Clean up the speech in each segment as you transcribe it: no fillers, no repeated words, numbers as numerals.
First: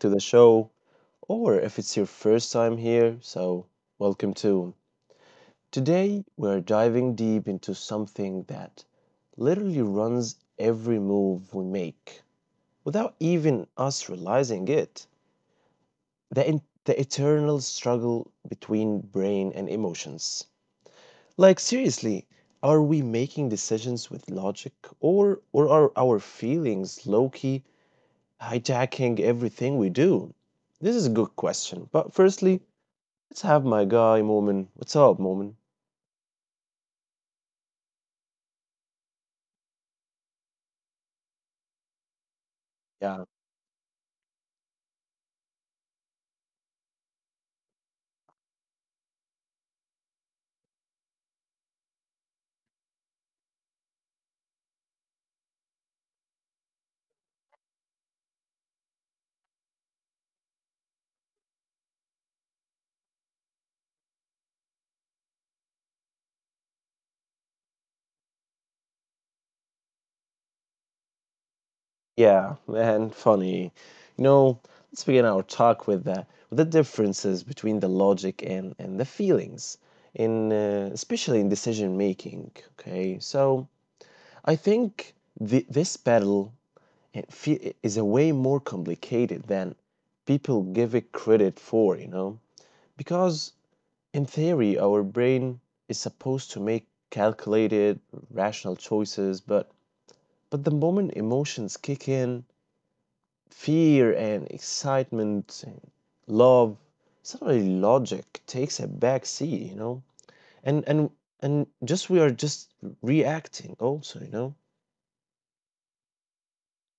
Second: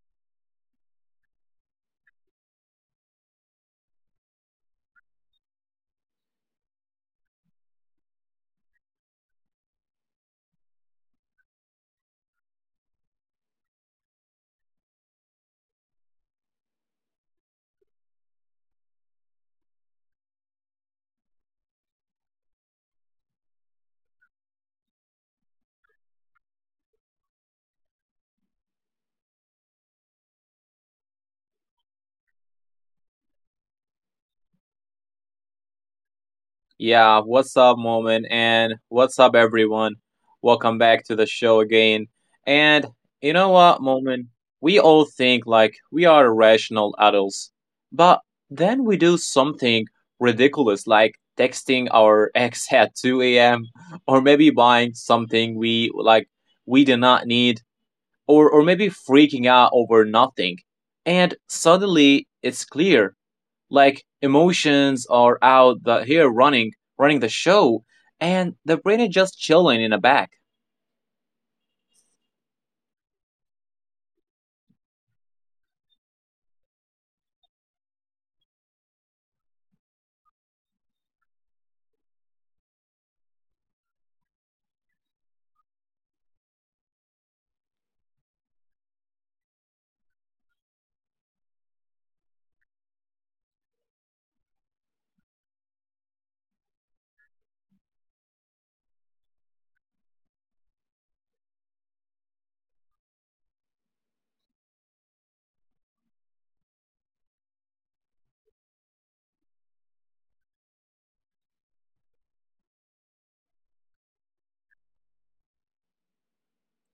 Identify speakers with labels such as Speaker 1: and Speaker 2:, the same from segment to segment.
Speaker 1: to the show, or if it's your first time here, welcome too. Today we're diving deep into something that literally runs every move we make without even us realizing it. The eternal struggle between brain and emotions. Like, seriously, are we making decisions with logic or are our feelings low hijacking everything we do? This is a good question. But firstly, let's have my guy Moment. What's up, Moment?
Speaker 2: Yeah, what's up, Moment? And what's up, everyone? Welcome back to the show again. And
Speaker 1: Yeah.
Speaker 2: you know what, Moment? We all think like we are rational adults, but then we do something ridiculous like texting our ex at 2 a.m. or maybe buying something we like we do not need or maybe freaking out over nothing. And suddenly it's clear like emotions are here running running the show and the brain is just chilling in the back.
Speaker 1: Yeah, man, funny. You know, let's begin our talk with the differences between the logic and the feelings in especially in decision making, okay? So, I think this battle is a way more complicated than people give it credit for, you know? Because in theory, our brain is supposed to make calculated, rational choices, but the moment emotions kick in, fear and excitement and love, suddenly logic takes a back seat, you know? And and and just we are just reacting also, you know?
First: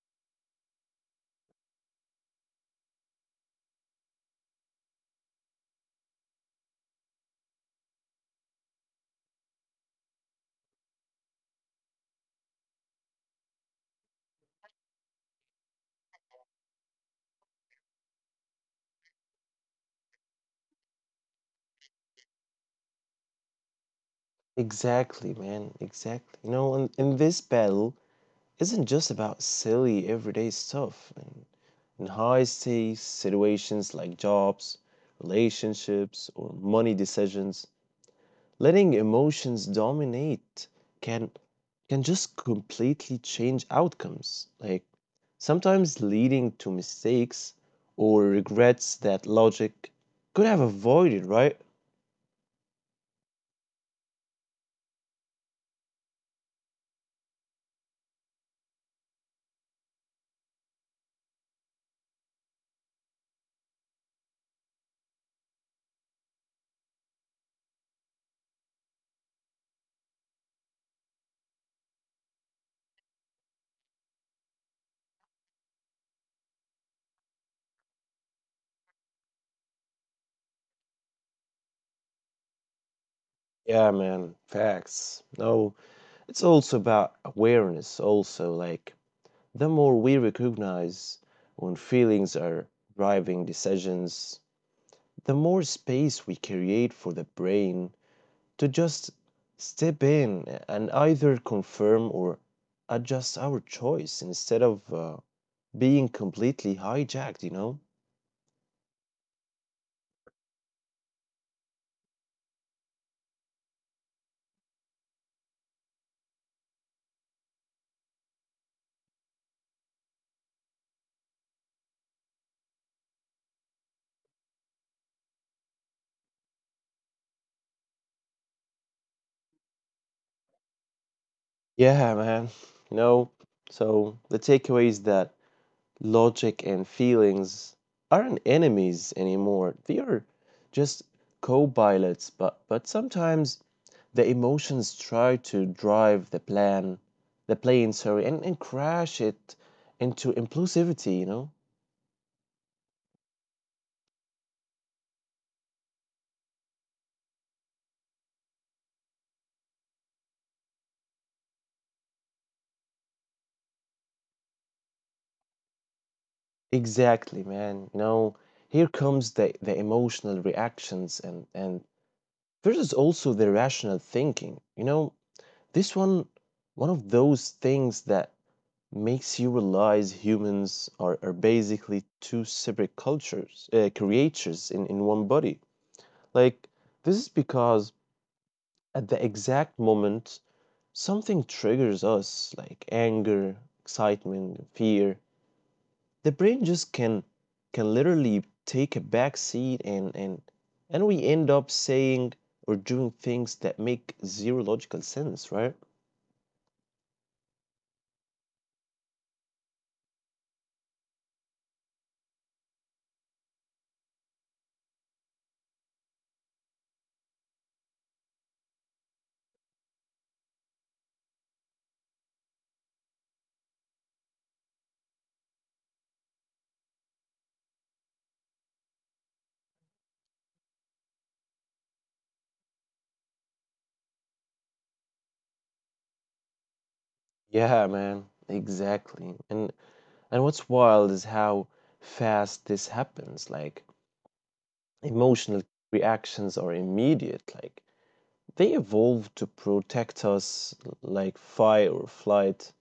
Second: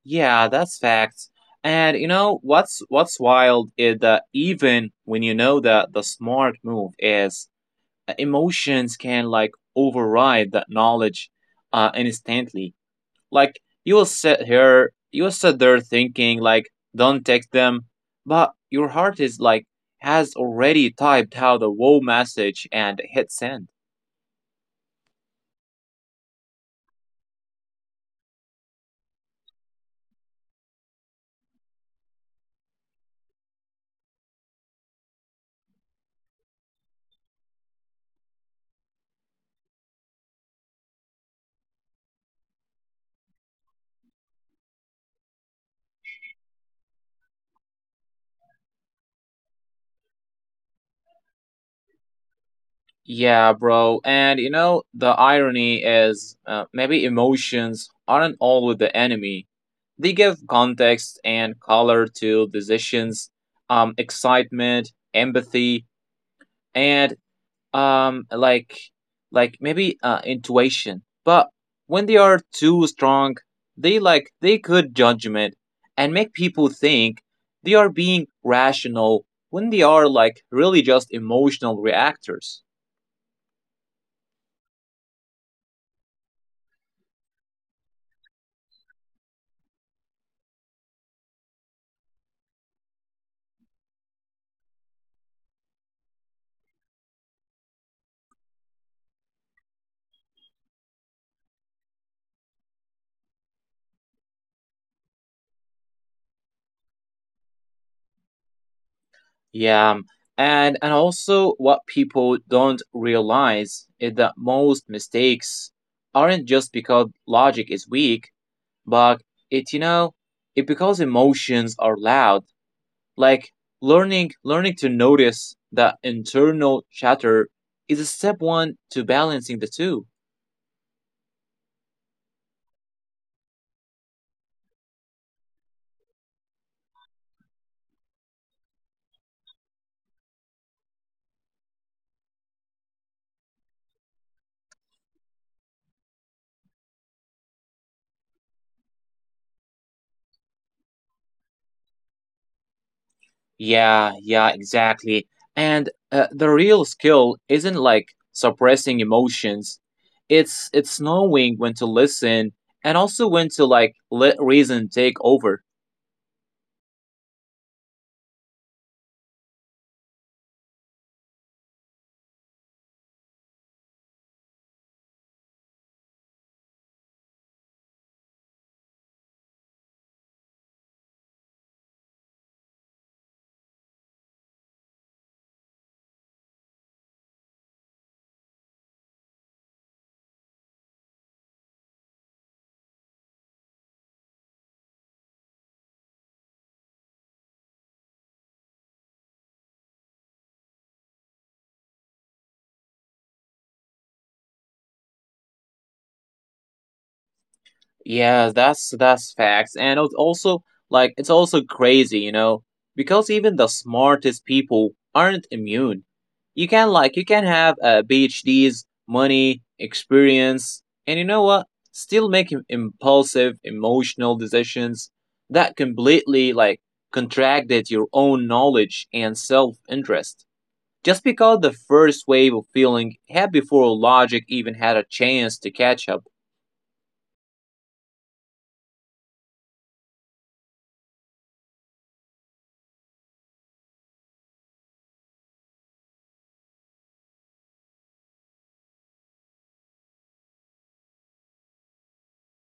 Speaker 2: Yeah, that's facts. And you know what's wild is that even when you know that the smart move is, emotions can like override that knowledge instantly. Like you will sit there thinking like, don't text them, but your heart is like has already typed out the whole message and hit send.
Speaker 1: Exactly, man. Exactly. You know, and in this battle, isn't just about silly everyday stuff, in high stakes situations like jobs, relationships, or money decisions. Letting emotions dominate can can just completely change outcomes, like sometimes leading to mistakes or regrets that logic could have avoided, right?
Speaker 2: Yeah, bro. And you know, the irony is, maybe emotions aren't always the enemy. They give context and color to decisions, excitement, empathy, and um, like like maybe intuition. But when they are too strong, they could judgment and make people think they are being rational when they are like really just emotional reactors.
Speaker 1: Yeah, man, facts. No, it's also about awareness, also, like the more we recognize when feelings are driving decisions, the more space we create for the brain to just step in and either confirm or adjust our choice instead of being completely hijacked, you know?
Speaker 2: Yeah, and also what people don't realize is that most mistakes aren't just because logic is weak, but it, it because emotions are loud. Like learning to notice that internal chatter is a step one to balancing the two.
Speaker 1: Yeah, man. You know, so the takeaway is that logic and feelings aren't enemies anymore. They are just co-pilots, but sometimes the emotions try to drive the plan, the plane, sorry, and crash it into impulsivity, you know?
Speaker 2: Yeah, yeah, exactly. And the real skill isn't like suppressing emotions. It's knowing when to listen and also when to like let reason take over.
Speaker 1: Exactly, man. You know, here comes the emotional reactions and versus also the rational thinking. You know, this one, of those things that makes you realize humans are basically two separate cultures, creatures in one body. Like, this is because at the exact moment, something triggers us, like anger, excitement, fear. The brain just can literally take a back seat and we end up saying or doing things that make zero logical sense, right?
Speaker 2: Yeah, that's facts, and it's also like it's also crazy, you know, because even the smartest people aren't immune. You can have PhDs, money, experience, and you know what? Still make impulsive, emotional decisions that completely like contracted your own knowledge and self-interest. Just because the first wave of feeling had before logic even had a chance to catch up.
Speaker 1: Yeah, man, exactly. And what's wild is how fast this happens. Like emotional reactions are immediate. Like they evolve to protect us like fight or flight,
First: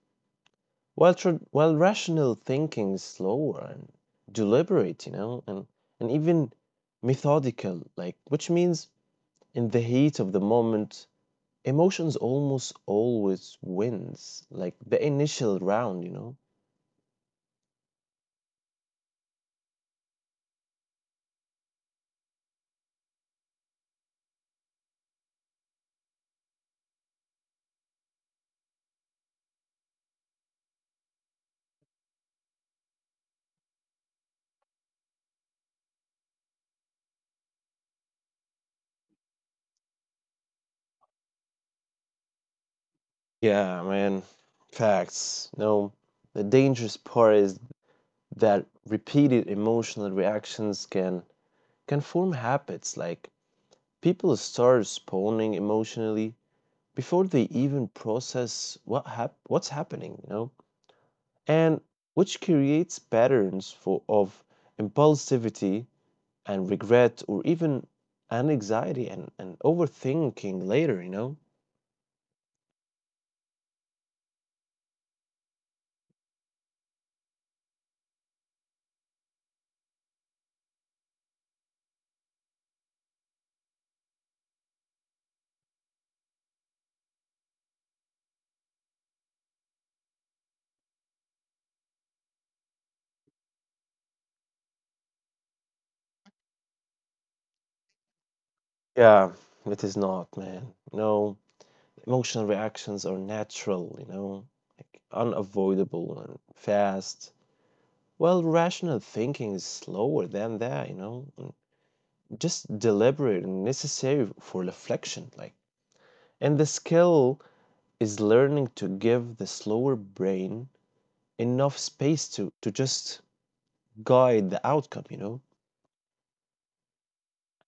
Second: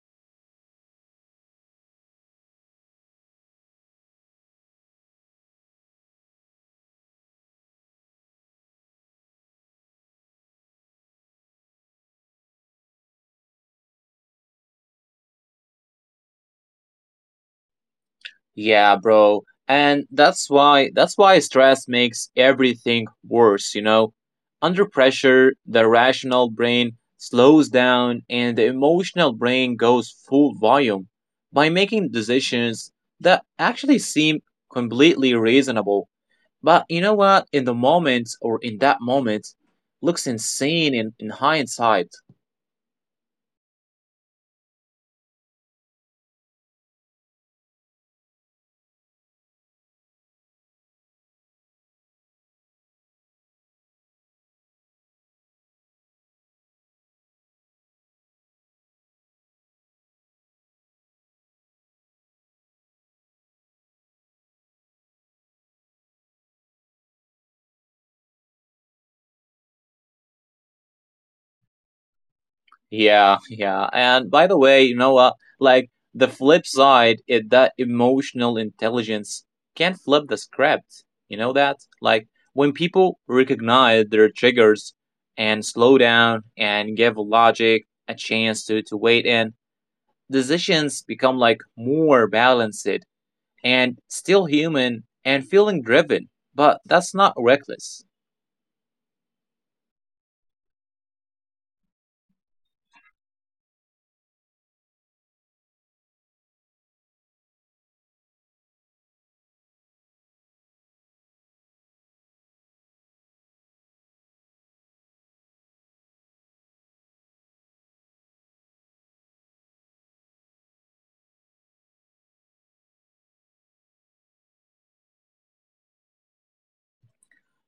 Speaker 1: while rational thinking is slower and deliberate, you know, and even methodical. Like which means in the heat of the moment, emotions almost always wins, like the initial round, you know.
Speaker 2: Yeah, bro. And that's why stress makes everything worse, you know. Under pressure, the rational brain slows down and the emotional brain goes full volume by making decisions that actually seem completely reasonable. But you know what? In that moment looks insane in hindsight.
Speaker 1: Yeah, man. Facts. No, the dangerous part is that repeated emotional reactions can form habits. Like people start responding emotionally before they even process what's happening, you know? And which creates patterns for of impulsivity and regret or even an anxiety and overthinking later, you know?
Speaker 2: Yeah, yeah. And by the way, you know what? Like the flip side is that emotional intelligence can flip the script. You know that? Like when people recognize their triggers and slow down and give logic a chance to wait in, decisions become like more balanced and still human and feeling driven. But that's not reckless.
Speaker 1: Yeah, it is not, man. No. Emotional reactions are natural, you know, like unavoidable and fast. Well, rational thinking is slower than that, you know, and just deliberate and necessary for reflection. Like, and the skill is learning to give the slower brain enough space to just guide the outcome, you know.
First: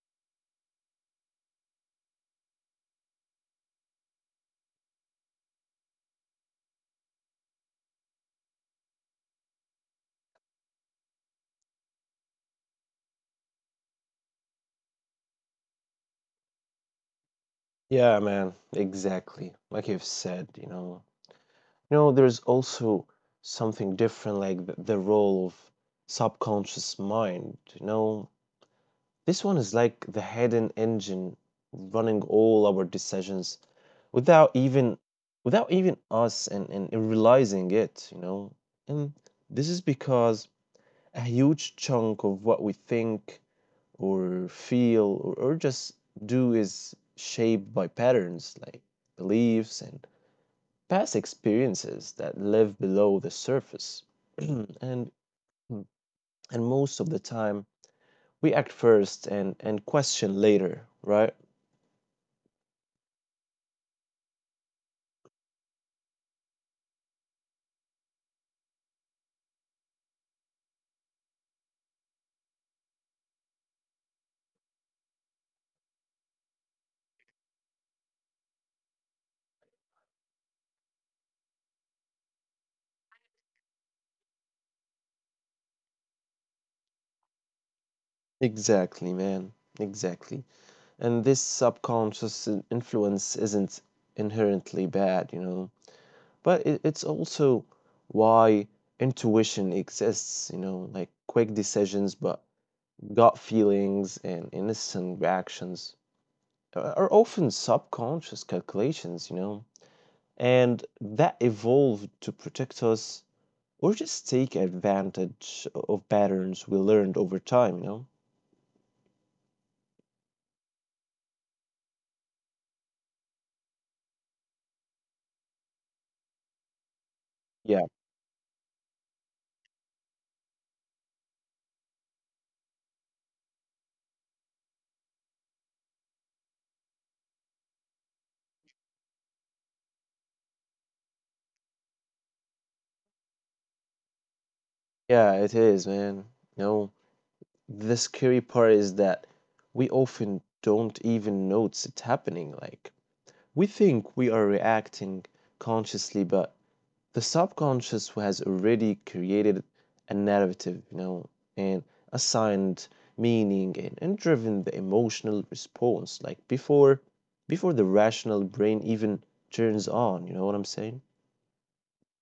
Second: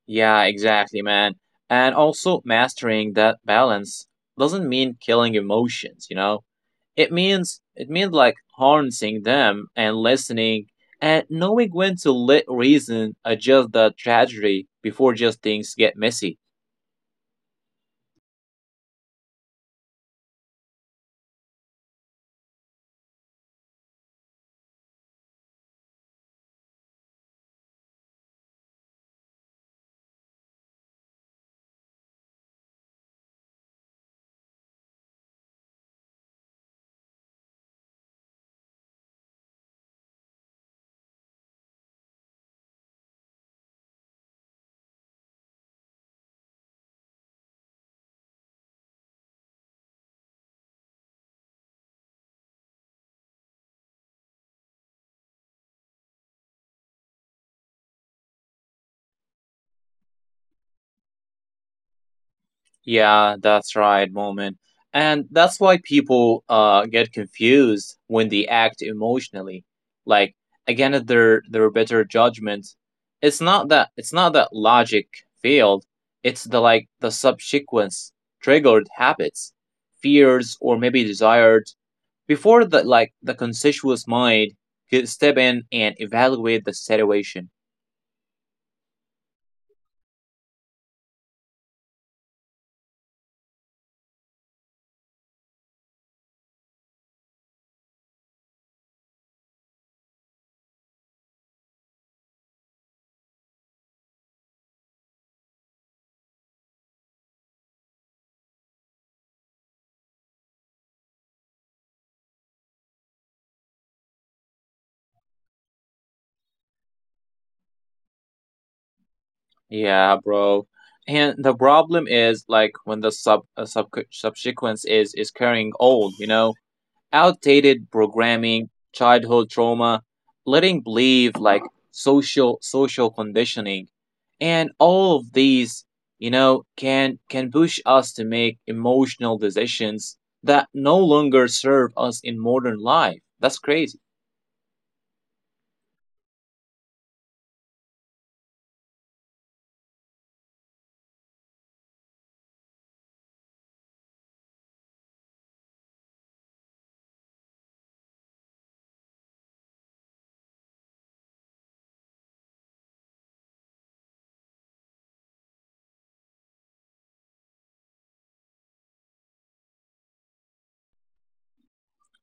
Speaker 2: Yeah, exactly, man. And also, mastering that balance doesn't mean killing emotions, you know? It means like harnessing them and listening and knowing when to let reason adjust the tragedy before just things get messy.
Speaker 1: Yeah, man, exactly. Like you've said, you know, you know, there's also something different, like the role of subconscious mind. You know, this one is like the hidden engine running all our decisions without even without even us and realizing it, you know. And this is because a huge chunk of what we think or feel or just do is shaped by patterns like beliefs and past experiences that live below the surface. and and most of the time we act first and question later, right?
Speaker 2: Yeah, that's right, Moment. And that's why people, get confused when they act emotionally. Like again, at their better judgment. It's not that logic failed. It's the subsequent triggered habits, fears, or maybe desires before the conscious mind could step in and evaluate the situation.
Speaker 1: Exactly, man. Exactly. And this subconscious influence isn't inherently bad, you know, but it's also why intuition exists, you know, like quick decisions, but gut feelings and innocent reactions are often subconscious calculations, you know. And that evolved to protect us or just take advantage of patterns we learned over time, you know?
Speaker 2: Yeah, bro. And the problem is like when the subsequence is carrying old, you know,
Speaker 1: Yeah,
Speaker 2: outdated programming, childhood trauma, letting believe like social conditioning, and all of these, you know, can push us to make emotional decisions that no longer serve us in modern life. That's crazy.
Speaker 1: yeah, it is, man. You know, the scary part is that we often don't even notice it happening. Like, we think we are reacting consciously, but the subconscious who has already created a narrative, you know, and assigned meaning and driven the emotional response like before the rational brain even turns on, you know what I'm saying?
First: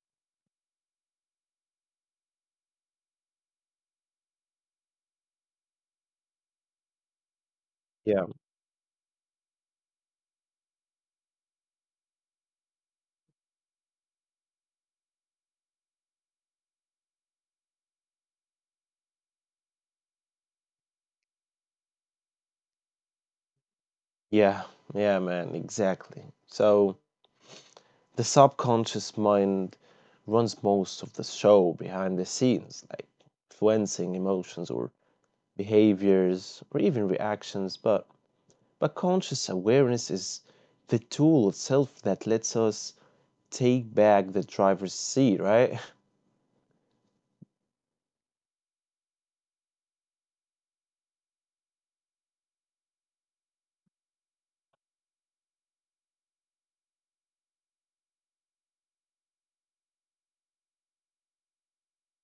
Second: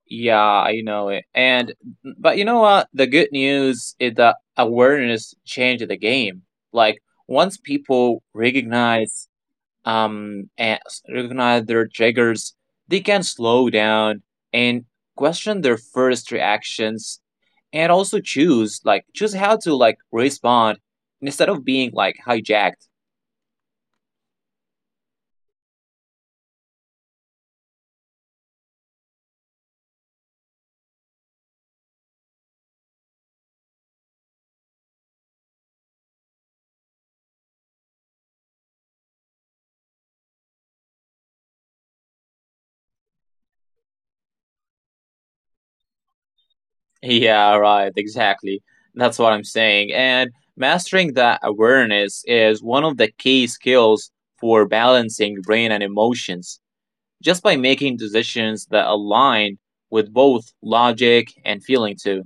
Speaker 2: Yeah, I know it. And but you know what? The good news is that awareness changed the game. Like once people
Speaker 1: Yeah.
Speaker 2: recognize and recognize their triggers, they can slow down and question their first reactions and also choose how to like respond instead of being like hijacked.
Speaker 1: Yeah, yeah, man, exactly. So the subconscious mind runs most of the show behind the scenes, like influencing emotions or behaviors or even reactions, but conscious awareness is the tool itself that lets us take back the driver's seat, right?
Speaker 2: Yeah, right, exactly. That's what I'm saying. And mastering that awareness is one of the key skills for balancing brain and emotions. Just by making decisions that align with both logic and feeling, too.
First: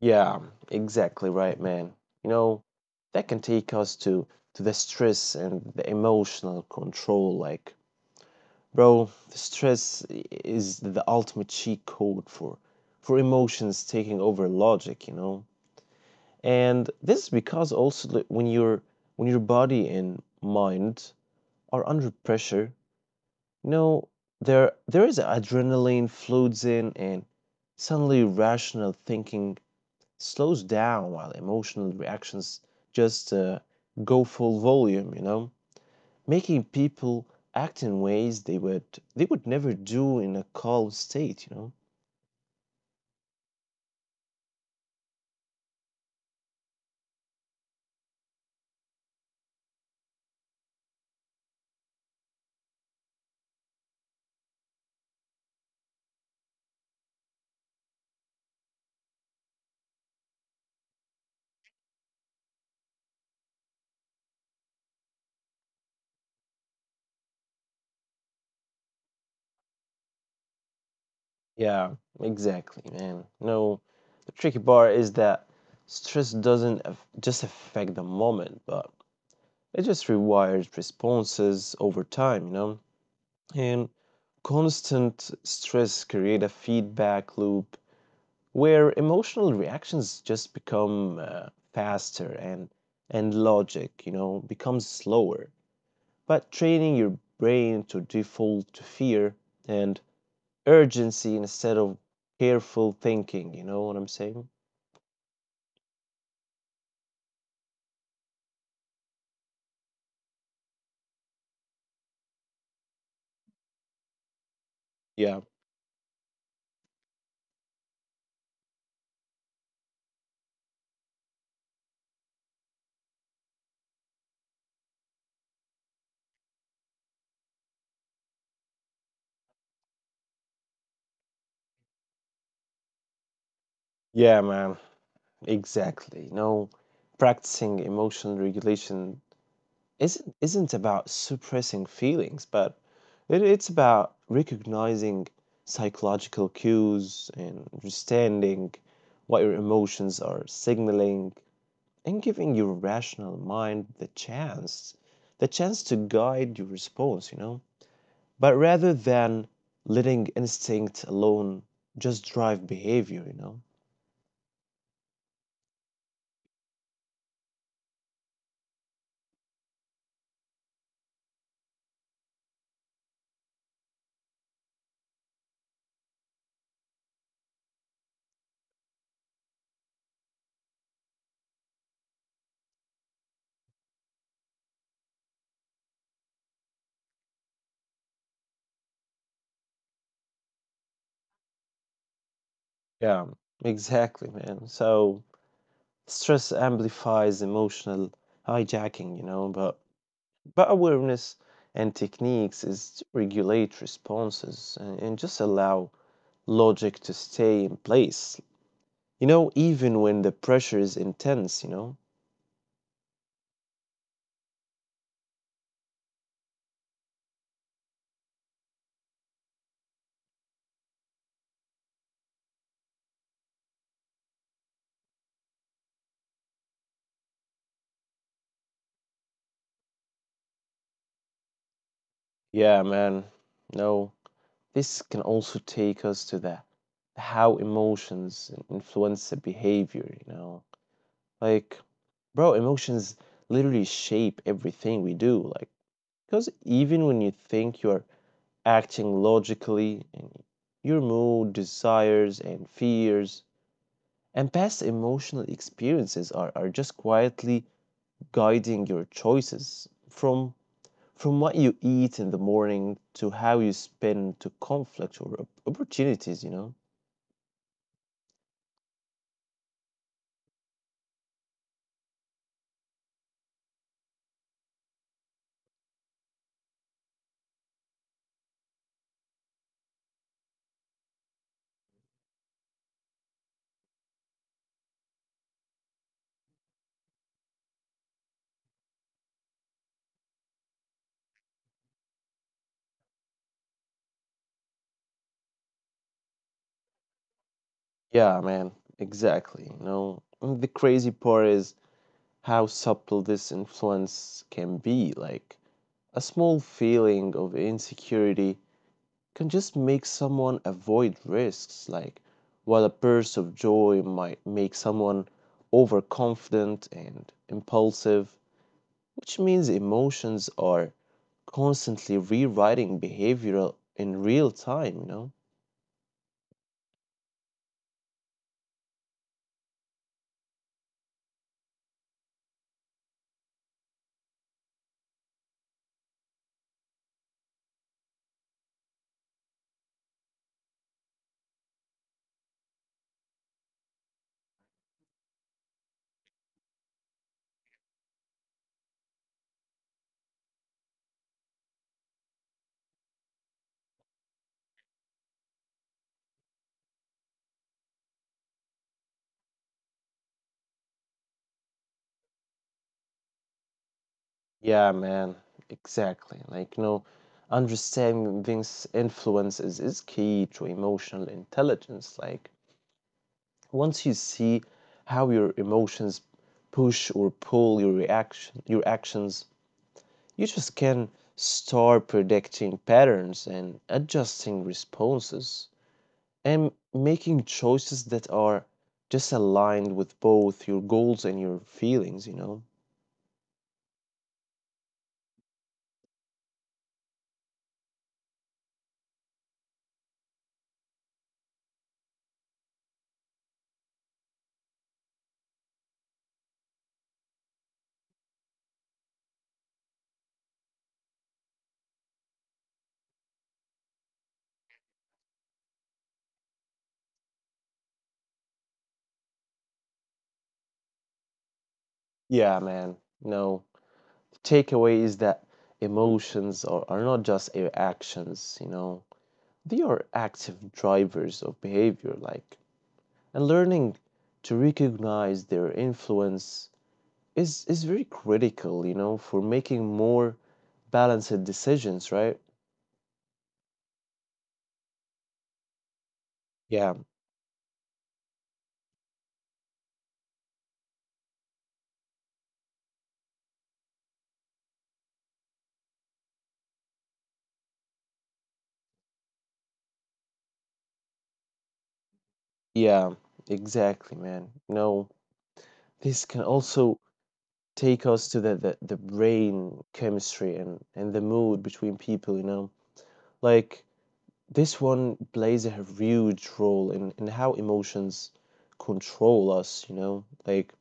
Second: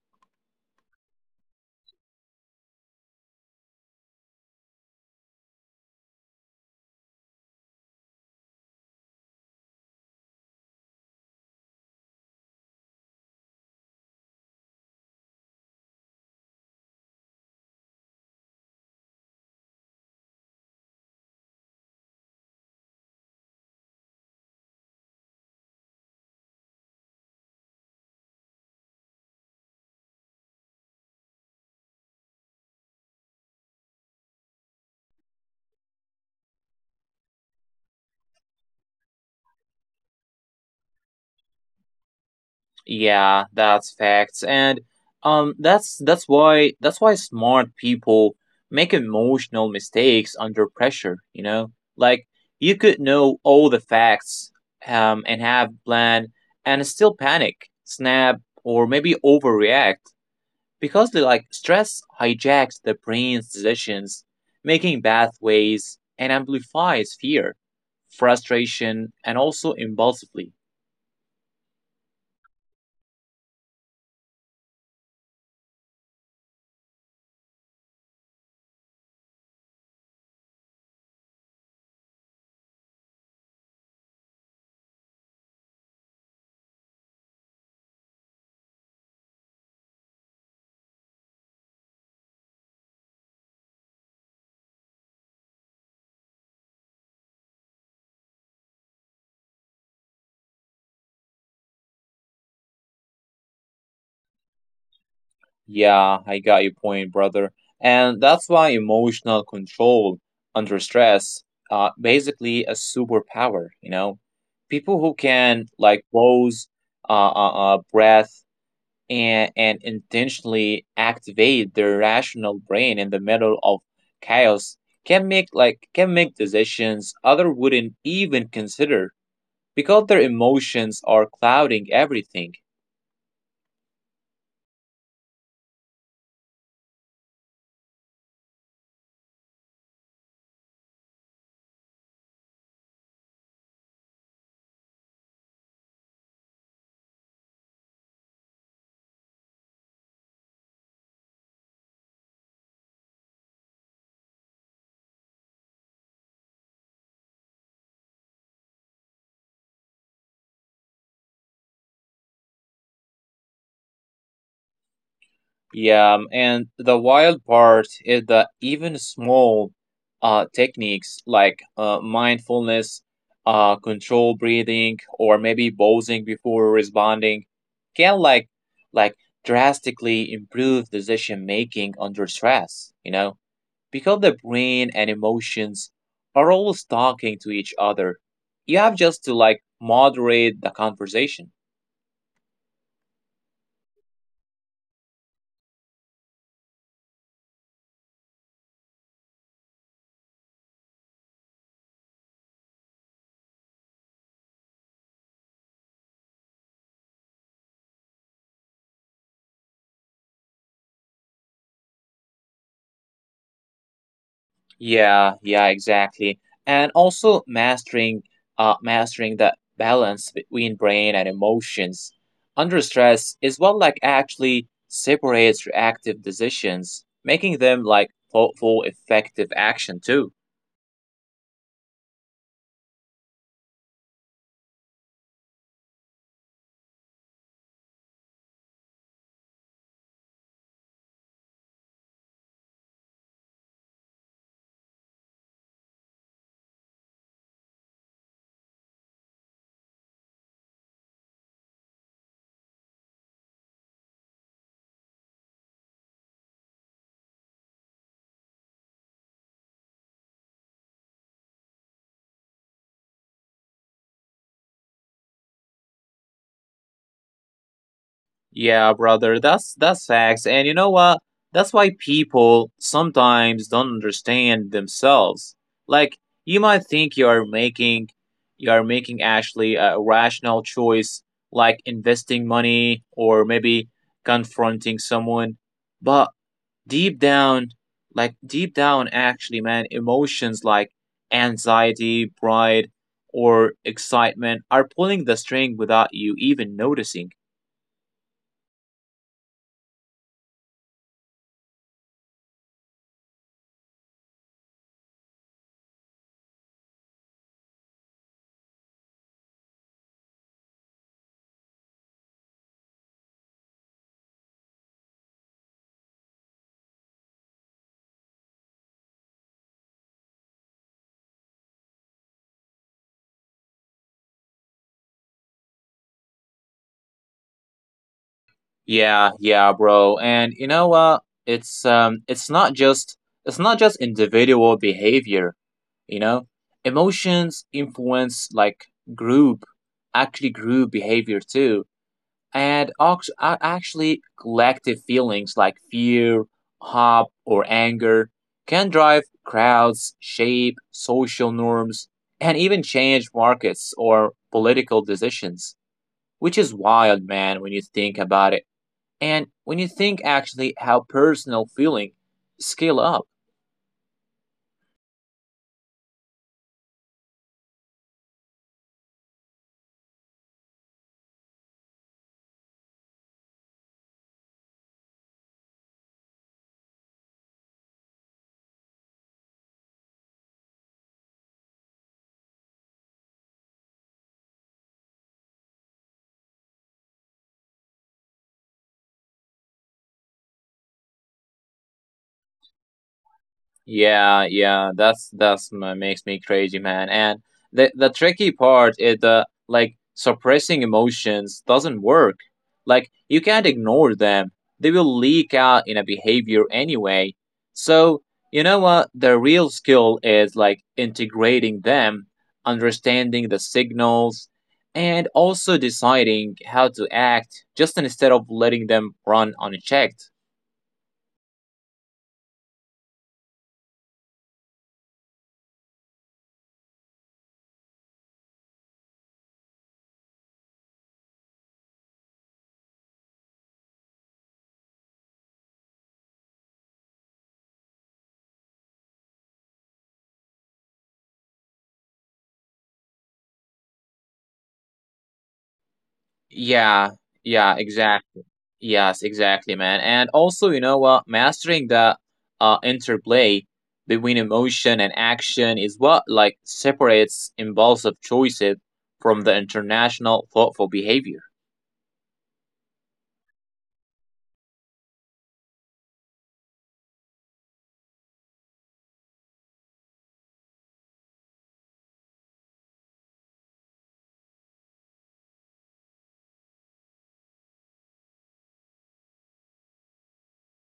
Speaker 1: Yeah, exactly right, man. You know, that can take us to the stress and the emotional control like bro, the stress is the ultimate cheat code for emotions taking over logic, you know? And this is because also that when your body and mind are under pressure, no, there is adrenaline floods in and suddenly rational thinking slows down while emotional reactions just go full volume, you know, making people act in ways they would never do in a calm state, you know.
Speaker 2: Yeah, that's facts. And that's why smart people make emotional mistakes under pressure, you know? Like you could know all the facts and have plan and still panic, snap, or maybe overreact because they like stress hijacks the brain's decisions, making pathways and amplifies fear, frustration, and also impulsively.
Speaker 1: Yeah, exactly, man. No, the tricky part is that stress doesn't just affect the moment, but it just rewires responses over time, you know. And constant stress create a feedback loop where emotional reactions just become faster and logic, you know, becomes slower. But training your brain to default to fear and urgency instead of careful thinking, you know what I'm saying?
Speaker 2: Yeah, I got your point, brother. And that's why emotional control under stress, basically a superpower, you know. People who
Speaker 1: Yeah.
Speaker 2: can like pause, breath and intentionally activate their rational brain in the middle of chaos can make like can make decisions other wouldn't even consider because their emotions are clouding everything.
Speaker 1: Yeah, man. Exactly. You know, practicing emotional regulation isn't about suppressing feelings, but it's about recognizing psychological cues and understanding what your emotions are signaling and giving your rational mind the chance to guide your response, you know? But rather than letting instinct alone just drive behavior, you know?
Speaker 2: Yeah, and the wild part is that even small techniques like, mindfulness, control breathing, or maybe pausing before responding can like drastically improve decision making under stress. You know, because the brain and emotions are always talking to each other. You have just to like moderate the conversation.
Speaker 1: Yeah, exactly, man. So stress amplifies emotional hijacking, you know, but awareness and techniques is to regulate responses and just allow logic to stay in place. You know, even when the pressure is intense, you know.
Speaker 2: Yeah, yeah, exactly. And also mastering the balance between brain and emotions under stress is what like actually separates reactive decisions, making them like thoughtful, effective action too.
Speaker 1: Yeah, man. No, this can also take us to the how emotions influence the behavior, you know. Like, bro, emotions literally shape everything we do. Like, because even when you think you're acting logically, and your mood, desires, and fears and past emotional experiences are just quietly guiding your choices from what you eat in the morning to how you spend to conflict or opportunities, you know.
Speaker 2: Yeah, brother, that's facts. And you know what? That's why people sometimes don't understand themselves. Like you might think you are making you are making actually a rational choice like investing money or maybe confronting someone, but deep down deep down actually man, emotions like anxiety, pride, or excitement are pulling the string without you even noticing.
Speaker 1: Yeah, man, exactly. You know, and the crazy part is how subtle this influence can be, like a small feeling of insecurity can just make someone avoid risks, like while a burst of joy might make someone overconfident and impulsive, which means emotions are constantly rewriting behavior in real time, you know?
Speaker 2: Yeah, yeah, bro. And you know what? It's not just individual behavior, you know? Emotions influence like group, actually group behavior too. And actually collective feelings like fear, hope, or anger can drive crowds, shape social norms, and even change markets or political decisions, which is wild, man, when you think about it. And when you think actually how personal feeling scale up.
Speaker 1: Yeah, man, exactly. Like, you know, understanding these influences is key to emotional intelligence. Like, once you see how your emotions push or pull your reaction, your actions, you just can start predicting patterns and adjusting responses and making choices that are just aligned with both your goals and your feelings, you know?
Speaker 2: Yeah, yeah, makes me crazy, man. And the tricky part is the like suppressing emotions doesn't work. Like you can't ignore them. They will leak out in a behavior anyway. So, you know what? The real skill is like integrating them, understanding the signals, and also deciding how to act just instead of letting them run unchecked.
Speaker 1: Yeah, man. No. Takeaway is that emotions are not just your actions, you know? They are active drivers of behavior, like, and learning to recognize their influence is very critical, you know, for making more balanced decisions, right? Yeah,
Speaker 2: Yeah, yeah, exactly. Yes, exactly, man. And also, you know what? Mastering the, interplay between emotion and action is what like separates impulsive choices from the international thoughtful behavior.
Speaker 1: yeah, exactly, man. You know, this can also take us to the brain chemistry and the mood between people, you know. Like, this one plays a huge role in how emotions control us, you know. Like,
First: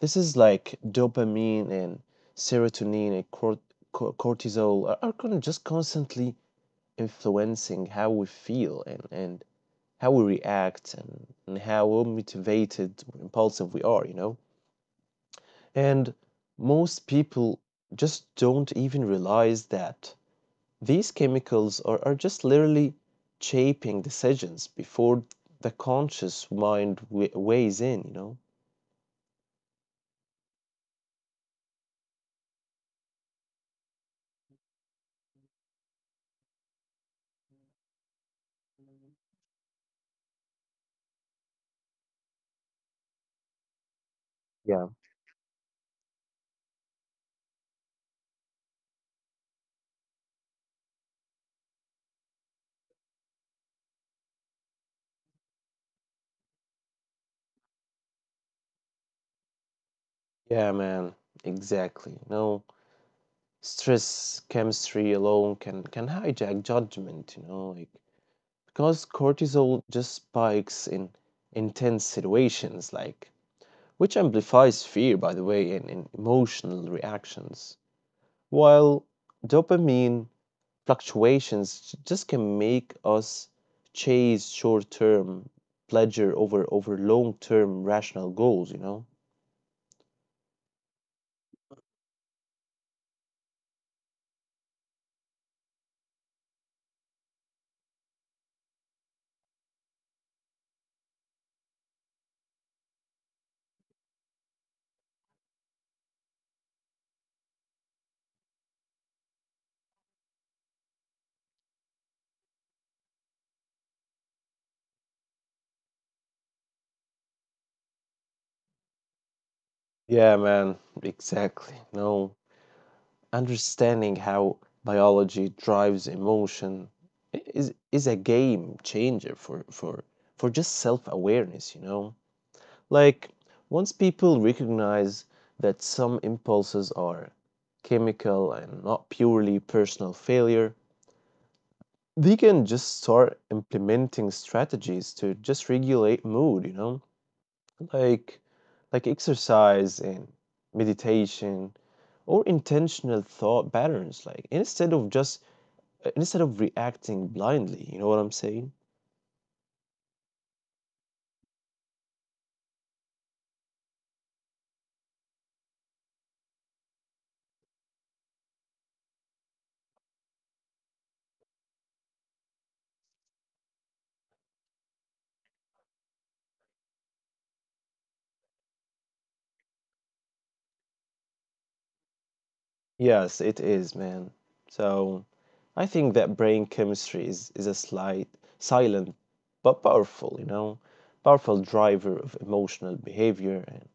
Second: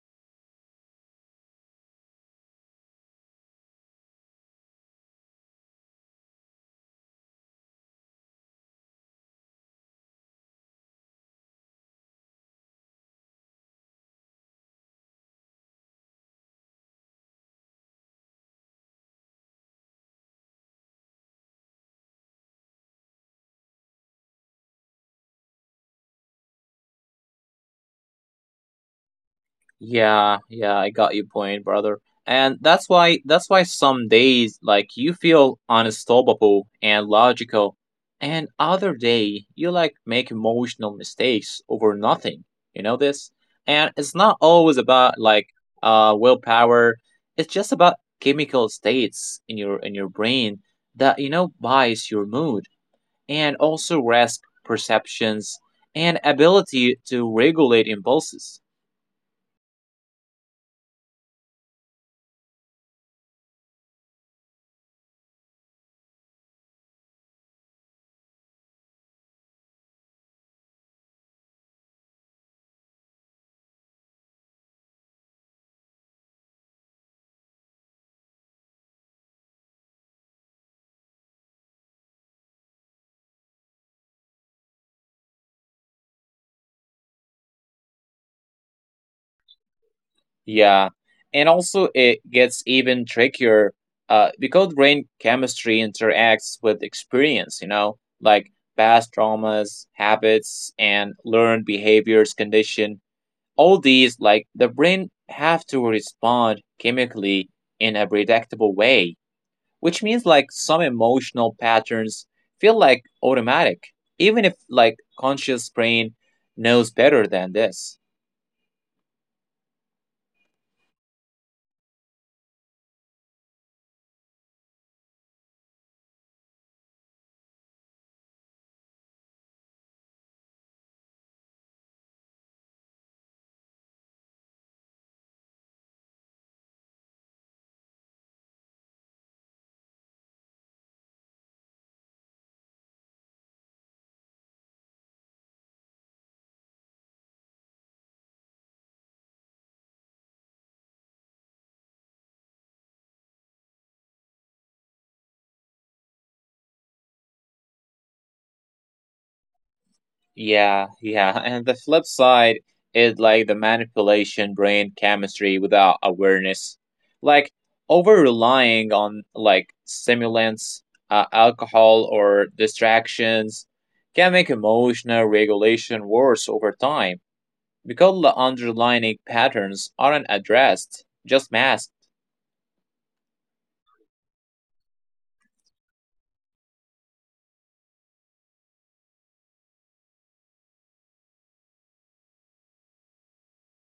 Speaker 1: this is like dopamine and serotonin and cortisol are kind of just constantly influencing how we feel and how we react and how motivated, impulsive we are, you know? And most people just don't even realize that these chemicals are just literally shaping decisions before the conscious mind weighs in, you know?
Speaker 2: Yeah, yeah, I got your point, brother. And that's why some days like you feel unstoppable and logical, and other day you like make emotional mistakes over nothing. You know this? And it's not
Speaker 1: Yeah.
Speaker 2: always about like, willpower. It's just about chemical states in your brain that you know bias your mood and also risk perceptions and ability to regulate impulses.
Speaker 1: Yeah, man, exactly. You know, stress chemistry alone can hijack judgment, you know, like because cortisol just spikes in intense situations like which amplifies fear by the way in emotional reactions while dopamine fluctuations just can make us chase short-term pleasure over long-term rational goals, you know.
Speaker 2: Yeah, and also it gets even trickier, because brain chemistry interacts with experience, you know, like past traumas, habits, and learned behaviors, condition. All these, like the brain, have to respond chemically in a predictable way, which means like some emotional patterns feel like automatic, even if like conscious brain knows better than this.
Speaker 1: Yeah, man, exactly. No, understanding how biology drives emotion is a game changer for just self-awareness, you know. Like once people recognize that some impulses are chemical and not purely personal failure, they can just start implementing strategies to just regulate mood, you know, like like exercise and meditation or intentional thought patterns, like instead of just instead of reacting blindly. You know what I'm saying?
Speaker 2: Yeah, yeah. And the flip side is like the manipulation brain chemistry without awareness. Like over relying on like stimulants, alcohol, or distractions can make emotional regulation worse over time because the underlying patterns aren't addressed, just masked.
Speaker 1: Yes, it is, man. So I think that brain chemistry is a slight, silent, but powerful, you know, powerful driver of emotional behavior. And,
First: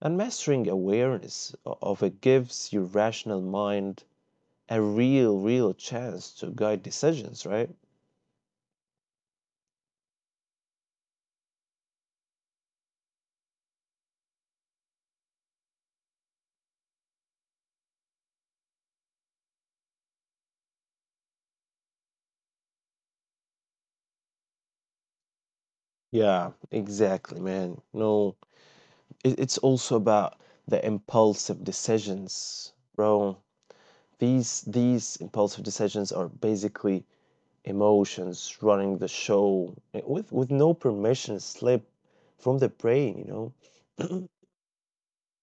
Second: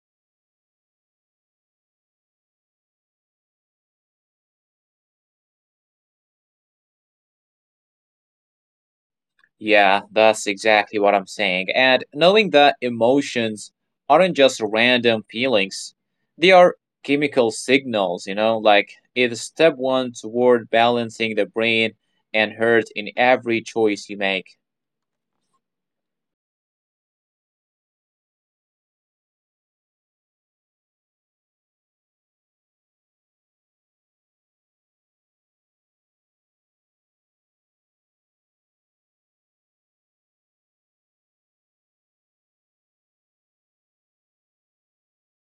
Speaker 1: and mastering awareness of it gives your rational mind a real, real chance to guide decisions, right?
Speaker 2: Yeah, that's exactly what I'm saying. And knowing that emotions aren't just random feelings, they are chemical signals, you know, like it's step one toward balancing the brain and heart in every choice you make.
Speaker 1: Yeah, exactly, man. No, it's also about the impulsive decisions, bro. These impulsive decisions are basically emotions running the show with no permission slip from the brain, you know?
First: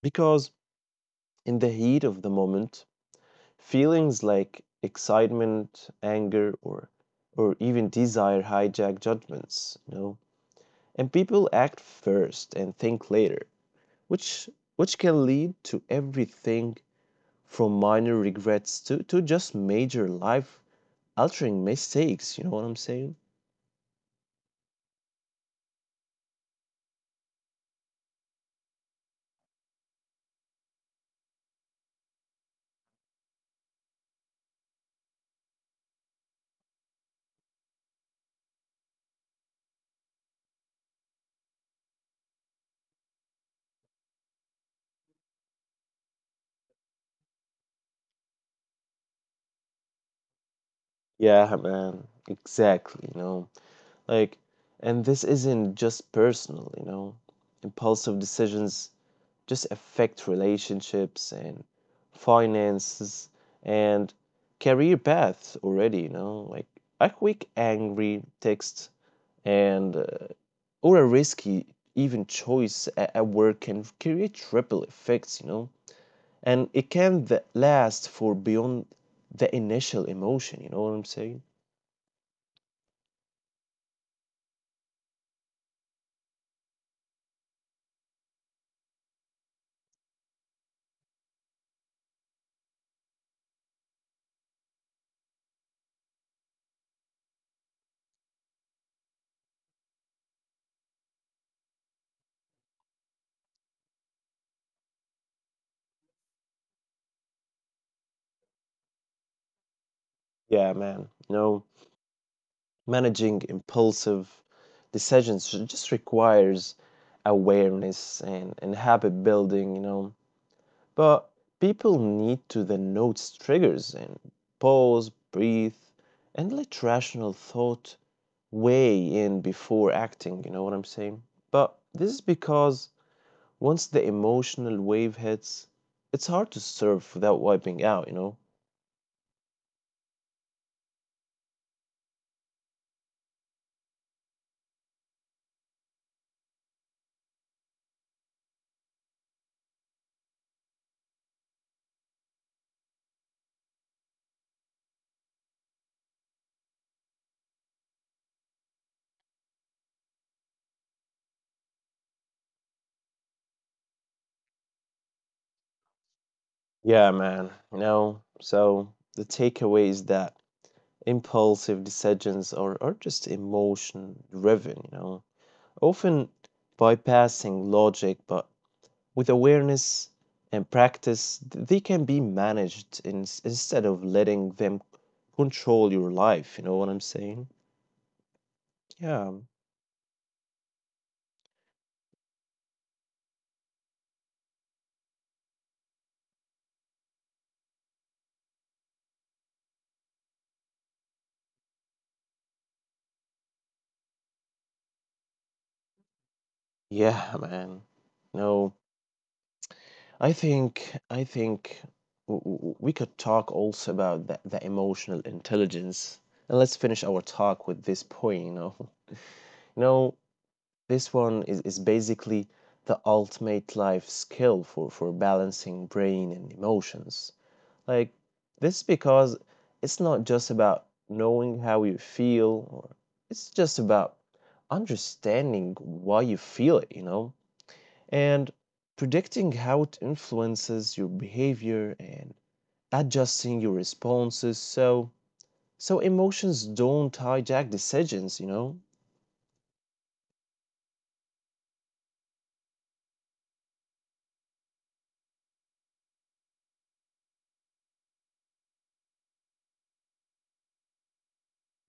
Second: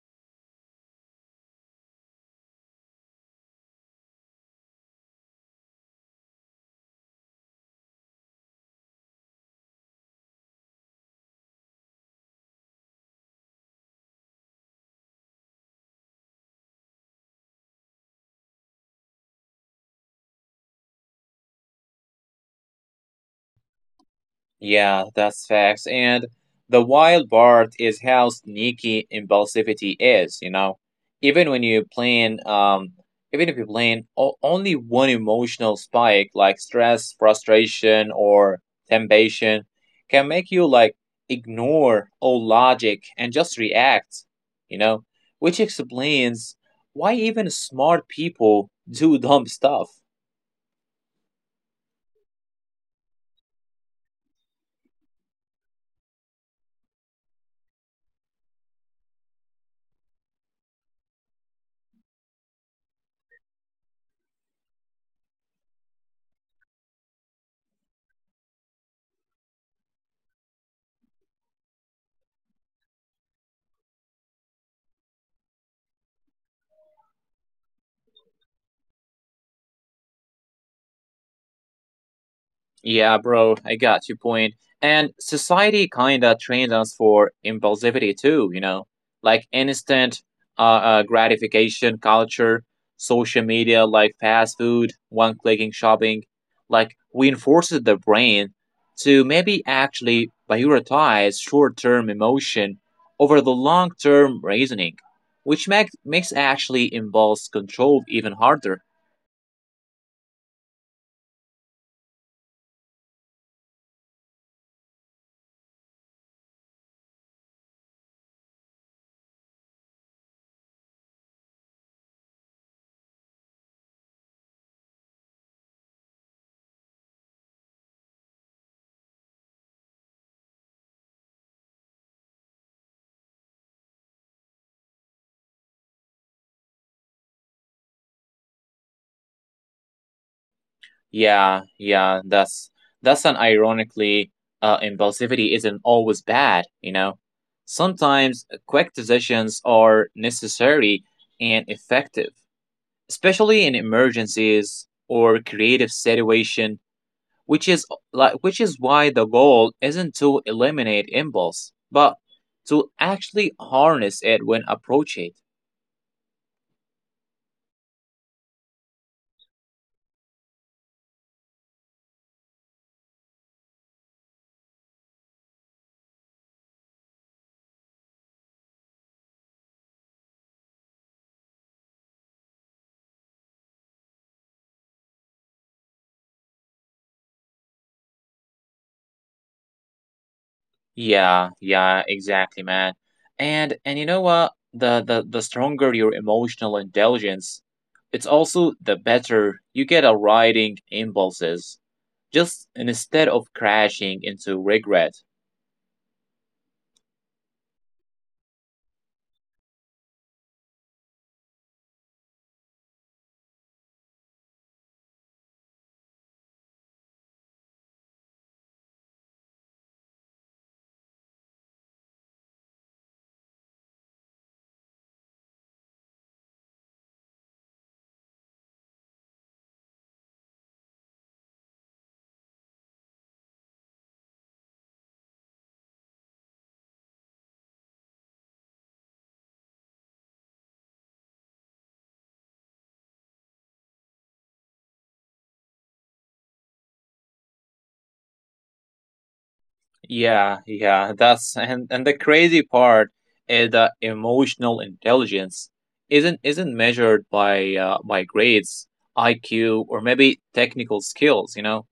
Speaker 1: Because in the heat of the moment, feelings like excitement, anger, or even desire hijack judgments, you know? And people act first and think later, which which can lead to everything from minor regrets to just major life altering mistakes. You know what I'm saying?
Speaker 2: Yeah, that's facts. And the wild part is how sneaky impulsivity is, you know. Even when you plan, only one emotional spike like stress, frustration, or temptation, can make you like ignore all logic and just react, you know, which explains why even smart people do dumb stuff?
Speaker 1: Yeah, man. Exactly. Like, and this isn't just personal, you know, impulsive decisions just affect relationships and finances and career paths already, you know, like a quick angry text and or a risky even choice at work can create ripple effects, you know, and it can last for beyond the initial emotion. You know what I'm saying?
Speaker 2: Yeah, bro, I got your point. And society kinda trains us for impulsivity too, you know, like instant, uh, gratification culture, social media, like fast food, one clicking shopping, like reinforces the brain to maybe actually prioritize short term emotion over the long term reasoning, which makes actually impulse control even harder.
Speaker 1: Yeah, man. You know, managing impulsive decisions ju- just requires awareness and habit building you know but people need to then notice triggers and pause breathe and let rational thought weigh in before acting you know what I'm saying but this is because Once the emotional wave hits, it's hard to surf without wiping out, you know?
Speaker 2: Yeah, yeah, that's an ironically, impulsivity isn't always bad, you know. Sometimes, quick decisions are necessary and effective, especially in emergencies or creative situation, which is why the goal isn't to eliminate impulse, but to actually harness it when approached.
Speaker 1: Yeah, man. You know, so the takeaway is that impulsive decisions are just emotion driven, you know, often bypassing logic, but with awareness and practice, they can be managed, in, instead of letting them control your life. You know what I'm saying? Yeah.
Speaker 2: Yeah, yeah, exactly, man. And you know what? The stronger your emotional intelligence, it's also the better you get at riding impulses, just instead of crashing into regret.
Speaker 1: Yeah, man. No. I think we could talk also about the emotional intelligence. And let's finish our talk with this point, you know. You know, this one is basically the ultimate life skill for balancing brain and emotions. Like this because it's not just about knowing how you feel, or it's just about understanding why you feel it, you know, and predicting how it influences your behavior and adjusting your responses so so emotions don't hijack decisions, you know?
Speaker 2: Yeah, yeah, that's, and the crazy part is that emotional intelligence isn't measured by, by grades, IQ, or maybe technical skills. You know,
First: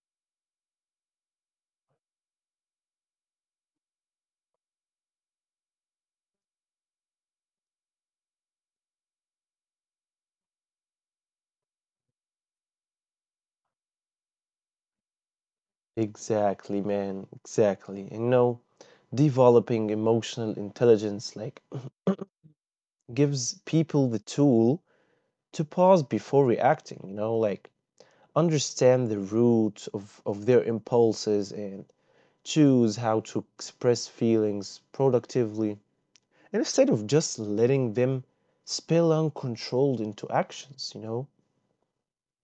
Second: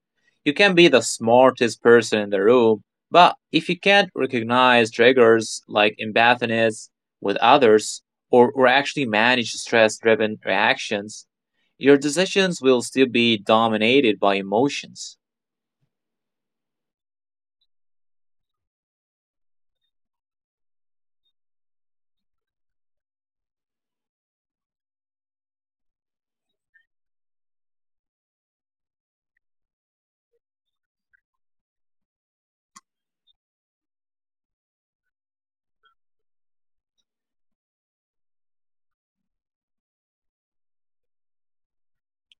Speaker 2: you can be the smartest person in the room, but if you can't recognize triggers like empathiness with others, or actually manage stress-driven reactions, your decisions will still be dominated by emotions.
Speaker 1: Exactly, man. Exactly. And no, developing emotional intelligence like gives people the tool to pause before reacting, you know, like understand the root of their impulses and choose how to express feelings productively. And instead of just letting them spill uncontrolled into actions, you know?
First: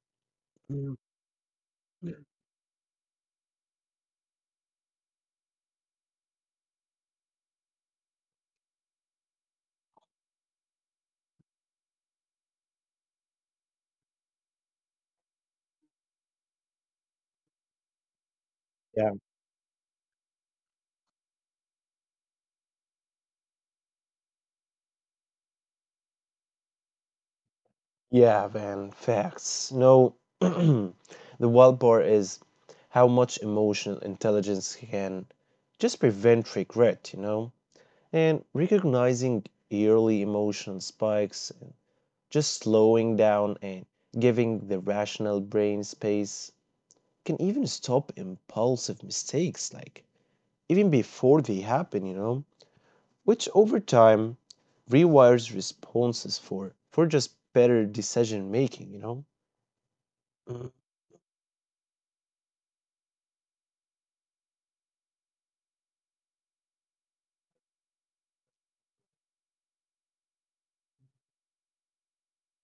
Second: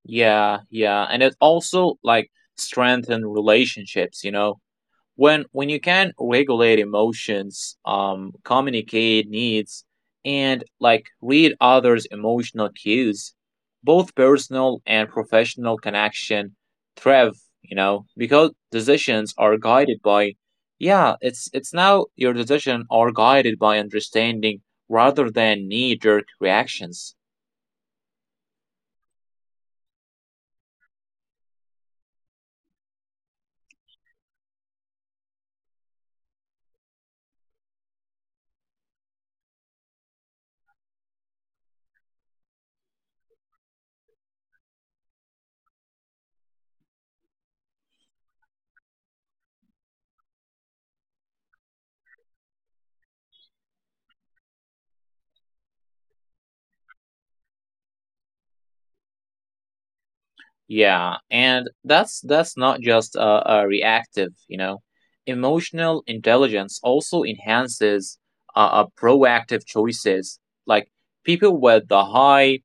Speaker 2: Yeah,
Speaker 1: Mm.
Speaker 2: yeah, and it also like strengthen relationships, you know. When you can regulate emotions, communicate needs and like read others' emotional cues, both personal and professional connection thrive, you know, because
Speaker 1: Yeah.
Speaker 2: decisions are guided by, yeah, it's now your decision are guided by understanding rather than knee-jerk reactions.
Speaker 1: Yeah, man, facts. No, the wild part is how much emotional intelligence can just prevent regret, you know? And recognizing early emotional spikes, and just slowing down and giving the rational brain space can even stop impulsive mistakes, like even before they happen, you know? Which over time rewires responses for just better decision making, you know? Mhm.
Speaker 2: Yeah, and that's not just, reactive, you know. Emotional intelligence also enhances, proactive choices. Like people with the high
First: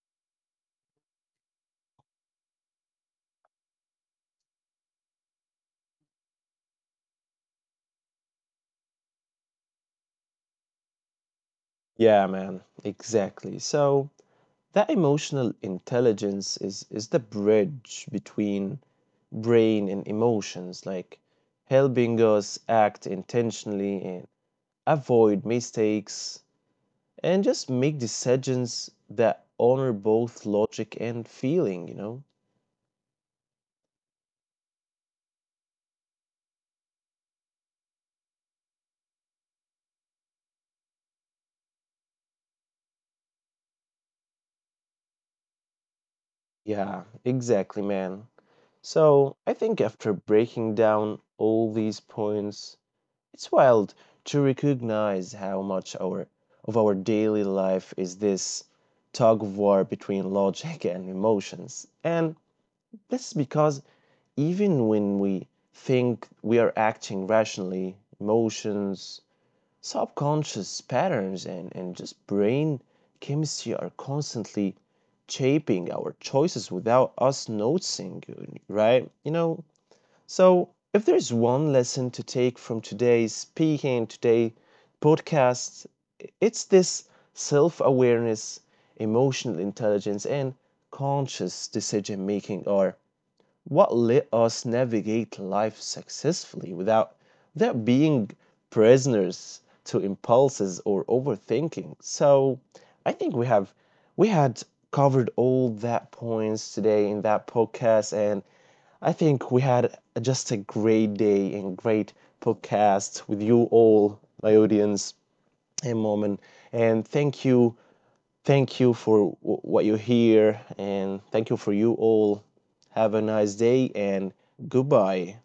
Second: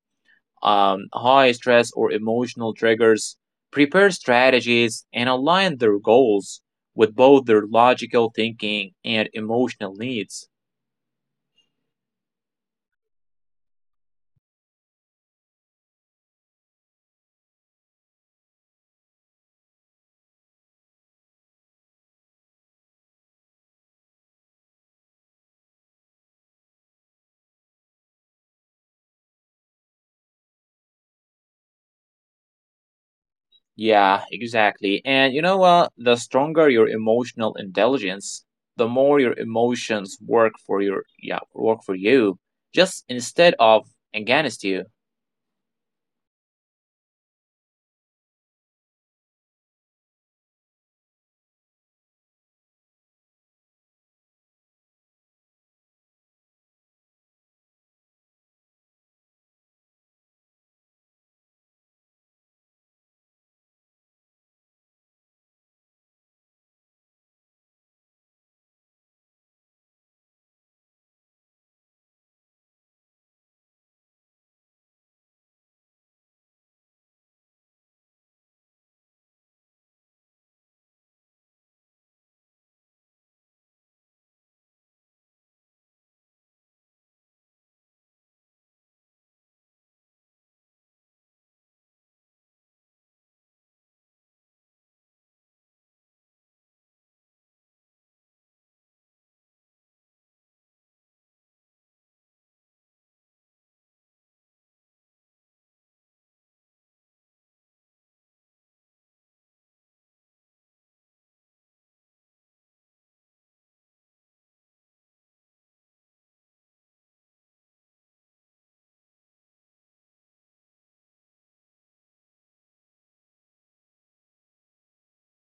Speaker 2: high stress or emotional triggers prepare strategies and align their goals with both their logical thinking and emotional needs.
Speaker 1: Yeah, man, exactly. So that emotional intelligence is the bridge between brain and emotions, like helping us act intentionally and avoid mistakes and just make decisions that honor both logic and feeling, you know?
Speaker 2: Yeah, exactly. And you know what? The stronger your emotional intelligence, the more your emotions work for your yeah, work for you, just instead of against you.
Speaker 1: Yeah, exactly, man. So I think after breaking down all these points, it's wild to recognize how much our of our daily life is this tug of war between logic and emotions. And this is because even when we think we are acting rationally, emotions, subconscious patterns and just brain chemistry are constantly shaping our choices without us noticing, right? You know, so, if there's one lesson to take from today's speaking and today podcast, it's this: self-awareness, emotional intelligence, and conscious decision making are what let us navigate life successfully without without being prisoners to impulses or overthinking. So I think we had covered all that points today in that podcast and I think we had just a great day and great podcast with you all, my audience and moment. And thank you for what you hear, and thank you for you all. Have a nice day and goodbye.